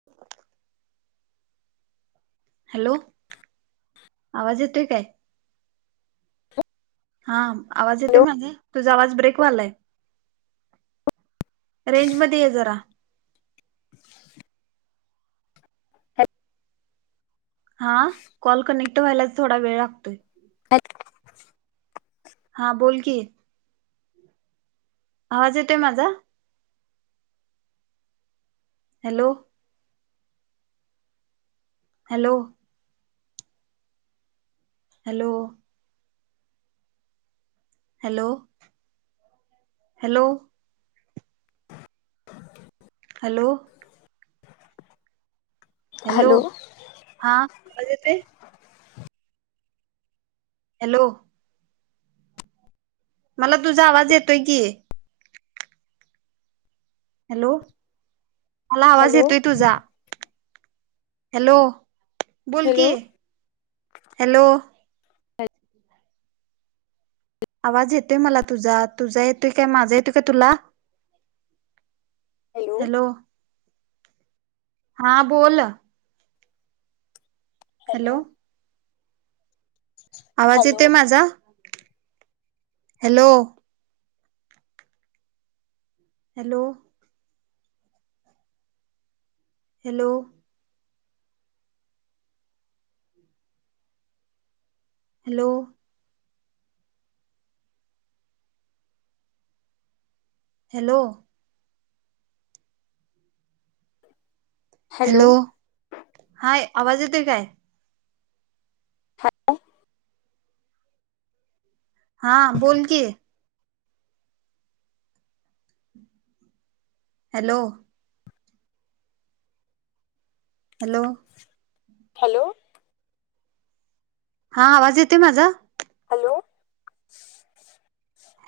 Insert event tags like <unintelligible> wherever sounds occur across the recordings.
<inaudible> Hello आवाज येतोेय काय हा आवाज येते हॅलो माझे तुझा आवाज ब्रेकवालाय रेंज मध्ये आहे जरा हा कॉल कनेक्ट व्हायलाच थोडा वेळ लागतोय अच <unintelligible> हा बोल की आवाज येतोय माझा hello hello hello hello hello hello hello हा येत हॅलो मला तुझा आवाज येतोय की हॅलो मला आवाज हॅलो येतोय तुझा हॅलो बोल की हॅलो हॅलो आवाज येतोय मला तुझा तुझा येतोय काय माझा येतोय काय तुला हॅलो हा बोल हॅलो आवाज हॅलो येतेय माझा hello hello hello hello hello hello hi आवाज येतेय काय हॅल हा बोल की हॅलो हॅलो हॅलो हा आवाज येते माझा hello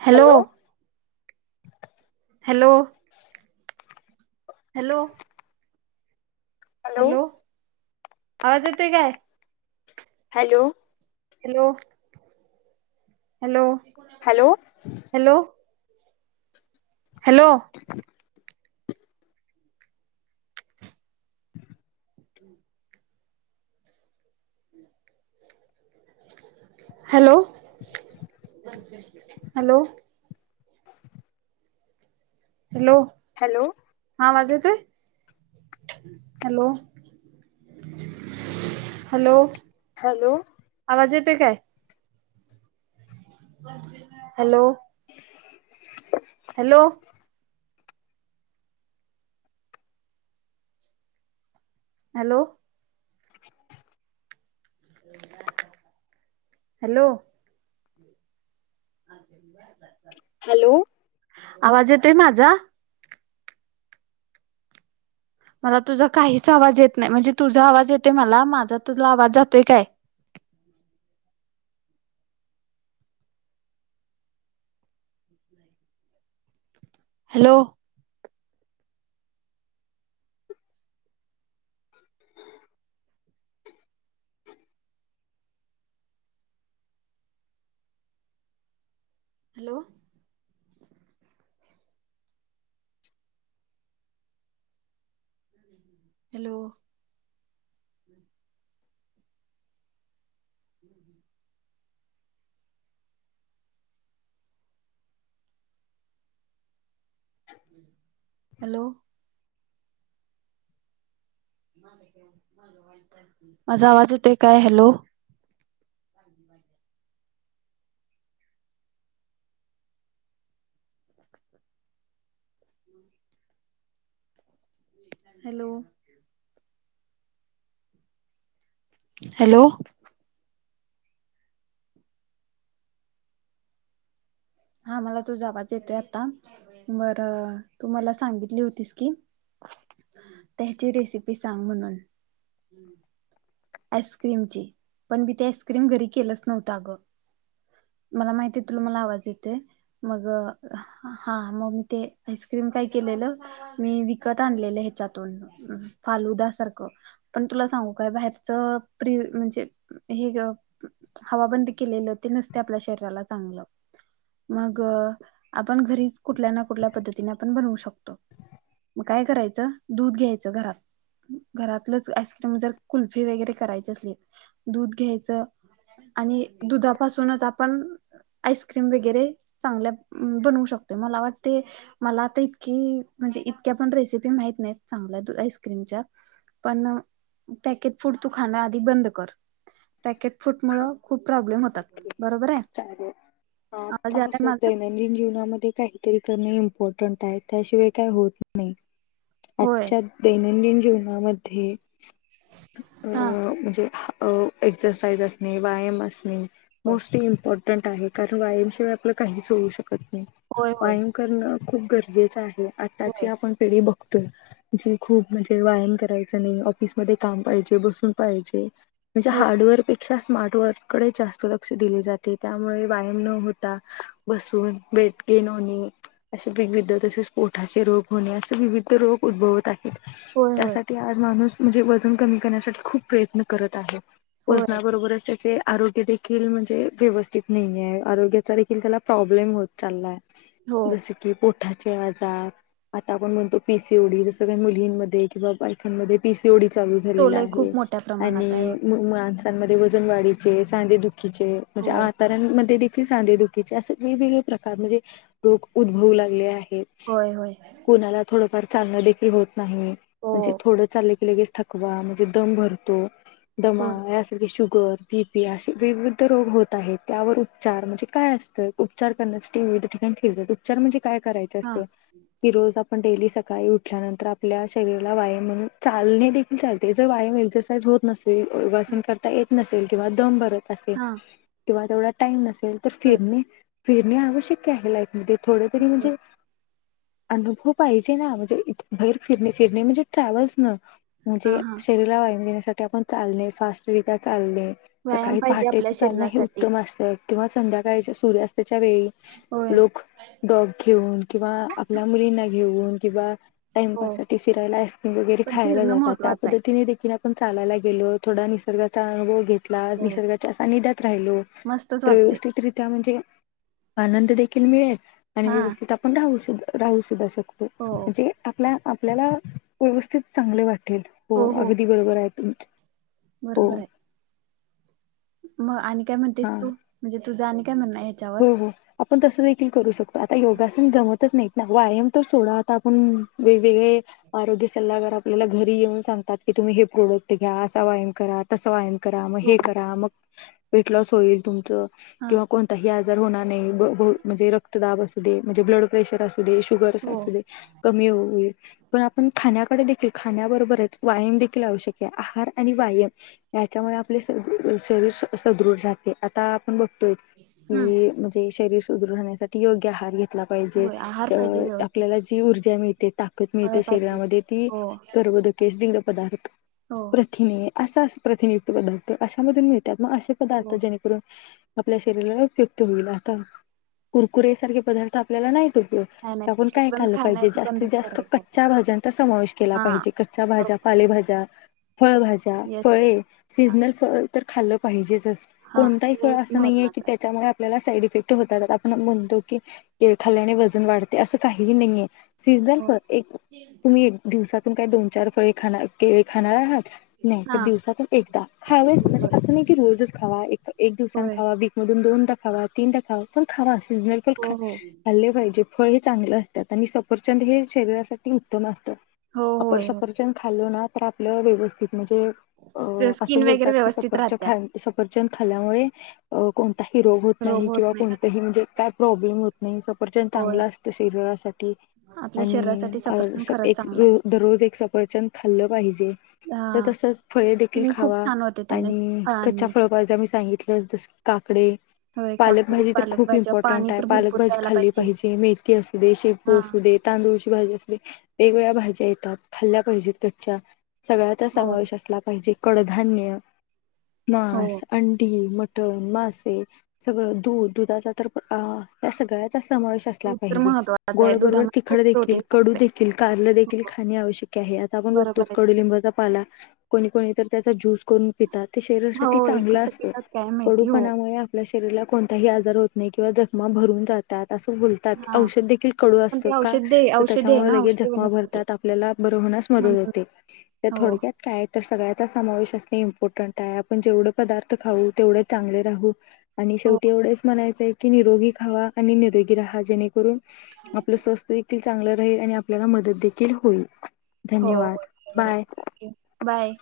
hello hello hello hello आवाज येतोय काय hello hello hello hello hello hello <inaudible> hello hello <inaudible> hello hello हा वाज येतोय हॅलो हॅलो हॅलो आवाज येते काय हॅलो <inaudible> हॅलो हॅलो हॅलो अ हॅलो आवाज येतोय माझा मला तुझा काहीच आवाज येत नाही म्हणजे तुझा आवाज येतोय मला माझा तुझा आवाज जातोय काय हॅलो हॅलो हॅलो <inaudible> हॅलो माझा आवाज येत काय हॅलो हॅलो हॅलो हा मला तू जावाच येतोय आता बरं तू मला सांगितली होतीस की त्याची रेसिपी सांग म्हणून हम्म आईस्क्रीमची पण मी ते आईस्क्रीम घरी केलंच नव्हतं अगं मला माहिती आहे तुला मला आवाज येतोय मग हा मग मी ते आईस्क्रीम काय केलेलं मी विकत आणलेले ह्याच्यातून फालुद सारखं पण तुला सांगू काय बाहेर च प्रि म्हणजे हे हवा बंद केलेली होते नसते आपल्या शरीराला चांगलं मग आपण घरीच कुठल्या ना कुठल्या पद्धतीने आपण बनवू शकतो मग काय करायचं दूध घ्यायचं घरात घरातलंच आईस्क्रीम जर कुल फी वगैरे करायचे असले दूध घ्यायचं आणि दुधापासूनच आपण आईस्क्रीम वगैरे चांगल्या बनवू शकतोय मला वाटते मला आता इतकी म्हणजे इतक्या पण रेसिपी माहीत नाही चांगल्या दू आईस्क्रीमच्या. पण पॅकेट फूड तू खाणं आधी बंद कर, पॅकेट फूड मुळं खूप प्रॉब्लम होतात. बरोबर आहे, चालेल आवाज आता आलाय कसं माझा? दैनंदिन जीवनामध्ये काहीतरी करणे इम्पॉर्टंट आहे त्याशिवाय काही होत नाही. होय आजच्या दैनंदिन जीवनामध्ये हा अं म्हणजे एक्सरसाईज असणे, व्यायाम असणे होय मोस्टली इम्पॉ टन्ट आहे कारण व्यायामशिवाय आपलं काहीच होऊ शकत नाही होय होय व्यायाम करणं खूप गरजेचं आहे आताची होय आपण पिढी बघतोय जी खूप म्हणजे व्यायाम करायचा नाही ऑफिसमध्ये काम पाहिजे बसून पाहिजे. म्हणजे हो हार्डवर्कपेक्षा स्मार्टवर्ककडे जास्त ल क्ष दिले जाते त्यामुळे व्यायाम न होता बसून वेट गेन होने असे विविध तसेच पोठाचे रोग होणे असे विविध रोग उद्भवत आहे. होय होय त्यासाठी आज माणूस म्हणजे वजन कमी करण्यासाठी खूप प्रयत्न करत आहे. होय वजनाबरोबरच त्याचे आरोग्य दे खील म्हणजे व्यवस्थित नाहीे आहे आरोग्याचा देखील त्याला प्रॉब्लेम होत चाललाय हो जसे कि पोठाचे आजार आता आपण म्हणतो पि सी ओ डी जसं काही मुलींमध्ये कि बाई फनमध्ये पीसीओडी चालू तो झालेला लय आहे खूप मोठ्या आणि प्रमाणात आहे होय माणसांमध्ये वजन वाढीचे, सांधे दुखीचे म्हणजे हो आत तऱ्यांमध्ये देखील सांधेदुखीचे असे वेगवेगळे प्रकार म्हणजे रोग उद्भवू लागले आहेत. होय होय. कोणाला थोडंफार चाका देखील होत नाही हो म्हणजे थोडं चालले लगेच थकवा म्हणजे दम भरतो, दमा होय यास शुगर बीपी अशे वेग-वेग त रोग होत आहेत त्यावर उपचार म्हणजे काय असतं उपचार करण्यासाठी विविध ठिकाणी फिरत उपचार म्हणजे काय कराय चा हा असतं की आपण डेली सकाळी उठल्यानंतर आपल्या शरीरालाया व्यायाम म्हणून चालणे दे चालते जर व्यायाम एक्सरसाईज होत नसे <unintelligible> हा वासिंम करता येत नसेल किंवा दम भरत असेल हा किंवा तेवढा टाइम नसेल तर बर फिरणे फिरणे आवश्यक आहे लाईफमध्येध थोडं तरी बर म्हणजे अनुभव पाहिजे ना म्हणजे इत बाहेर फिरणे फिरणे म्हणजे ट्रॅव्हल्स न हा म्हणजे हा शरीराला व्यायाम देेण्यासाठी आपण चालणे फास्टविगा चालणे व्यायाम पाहिजे आ हेच चालणे हे उत्तम असतं किंवा संध्याकाळच्या सूर्यास्तच्या वेळी होय लोक डॉग घेऊन किंवा आपल्या मुलींना घेऊन किंवा हो टाइमपाससाठी फिरायला आइस्क्रीम वगैरे पण खायला फिरणं जात त्या महत्त्वाचं आहे पद्धतीने देखील पण चालायला गेलो थोडा निसर्गाचा अनुभव घेतला होय निसर्गा सानिध्यात राहिलो मस्तच तर वाटते व्यवस्थितरित्या म्हणजे आनंद देखील मिळेल आणि हा व्यवस्थित आपण राहू सु राहू सुद्धा शकतो हो म्हणजे आपल्या आपल्याला व्यवस्थित चांगले वाटेल हो अगदी बरोबर आहे तुमचे. बरोबर आहे. मग आणि काय म्हणतेस हा तू म्हणजे तुझं आणि काय म्हण ह्याच्या हो हो आपण तसं देखील करू शकतो आता योगासन जमतच नाहीत ना व्यायाम तर सोडा आता आपण वेग वेगळे आरोग्य सल्लागार आपल्याला घरी येऊन सांगतात की तुम्ही हे प्रोडक्ट घ्या असा व्यायाम करा तसं व्यायाम करा मग हो हे करा मग वेट लॉस होईल तुमचं हा किंवा कोण आजार होणार नाय ब बउ म्हणजे रक्तदाब अशू दे, शुगर हो अशू दे कमी होऊ ये पण आपण खाण्याकडे देखील खाण्याबरोबरच व्यायाम देखील आवश्यक आहे आहार आणि व्यायाम याच्यामुळे आपले शरीर सदृढ राहते आता आपण बघतोय हम्म की म्हणजे शरीर सुदृ राहण्यासाठी योग्य आहार घेतला पाहिजे होय आहार पाहिजे व्यवस्थित आपल्याला जा मिळते ताकद फळ मिळते पाहिजे शरीरामध्ये हो तीर्बधके पदार्थ हो प्रि असा प्रतिनियुक्त पदार्थ अशा मधून मिळतात मग असे पदार्थ हो जेणेकरून आपल्या शरीराला उपयुक्त होईल आता कुरकुरसारखे पदार्थ आपल्याला नाहीत उपयोगत नाही नाही त्यागून पॅकेट बंद कायलं पाहिजे खाण्याच जास्तीत बंदच जास्त करायचं आपण. कच्च्या भाज्यांचा समावेश केला हा पाहिजे भाज्या बरोबर पालेभाज्या फळभाज्या येस फळे सीजनल फळ तर खालं पाहिजेचच हा कोणताही हे फळ एक असं नाहीे की महत्त्वाचं आहे त्या आपल्याला साईड इफेक्ट होतात आपण म्हणतो क के खाल्ल्याने वजन वाढते असं काहीही नाहीये सीझनल हो फळ एक तुम्ही एक दिवसातून काही दोन चार फळे खा के खाणार आहात नाही तर हा दिवसातून एकदा खावेत होय म्हणजे होय असं नाही की रोज रच खावा एक दिवसाने होय खावा वी मधून दोनदाा खावा तीन दा खावा पण खावा सीजनल पण ख हो हो खाल्ले पाहिजे फळ हे चांगलं असतात आणि सफरचंद हे शरीरासाठी उत्तम असतात हो अपर होय हो सफरचंद खाल्लो ना तर आपलं व्यवस्थित म्हणजे स्किन असं वगैरे बोलतात की व्यवस्थित सपरच्या राहत्या खा सपर्चन खाल्यामुळे हिरोग होत नाही किंवा कोणतंही म्हणजे काय प्रॉब्लेम होत नाही सपर्ज होय चांगलं असतं सिरयरासाठी आपल्या आणि शरीरासाठी अ सफरचंद खरंच एक चांगला दररोज एक सपरचंद खाल्लं पाहिजे आहे तर हा तसच फळे देखील स्किन खूप खावा छान होते त्याने आणि कच्चा फळांनी फळ जा मी सांगितलं जस काकडे होय काकडी पालकभाजी तर पालक खूप भाज्या पाणी इम्पॉर्टंट आहे तर भरपूर पालकभाजी प्यायला खाल्ली पाहिजे मेथी असू दे शेपू हा असू दे तांदूळची भाजी असली वेगवेगळ्या भाज्या येतात खाल्ल्या पाहिजेत कच्च्या सगळ्याचा हो समावेश असला पाहिजे कडधान्य मांस हो अंडी मासे सगळ दूध दुधाचा तर या सगळ्याचा समावे असला दूध तर पाहिजे महत्त्वाचं गोड आहे बरोबर दुधामध्ये तिखट खूप देखील प्रोटीन कडू असते देखील कारलं देखील हो खाणे आवश्यक आहे आता आपण बघत बरोबर तच आहे तुझं कडुलिंबाचा पाला कोणी कोणी तर त्याचा ज्यूस करून पिता ते शरीरासाठी होय चांगला कसं असत पितात काय माहिती हो कडूपणामुळे आपल्या शरीराला कोणताही आजार होत नाही किंवा जखमा भरून जातात असं बोलत त्यात हा औषध देखील कडू पण असतो ते का औषध दे तर औषधी आहे त्याच्यामुळे ना लगेच औषधी जखमा वनस्पती भरतात आपल्याला बर होण्यास मदत म्हणून होते त्या हो थोडक्यात काय तर सगळ्याचा समावेश असणे इम्पॉर्टंट आहे आपण जेवढे पदार्थ खाऊ तेवढं चांगले राहू आणि हो शेवटी एवढेच म्हणायचंय की निरोगी खावा आणि निरोगी राहा जेणेकरून आपलं स्वस्थ देखील चांगलं राहील आणि आपल्याला मदत देखील होईल हो धन्यवाद. बरोबर बाय. आहे बाय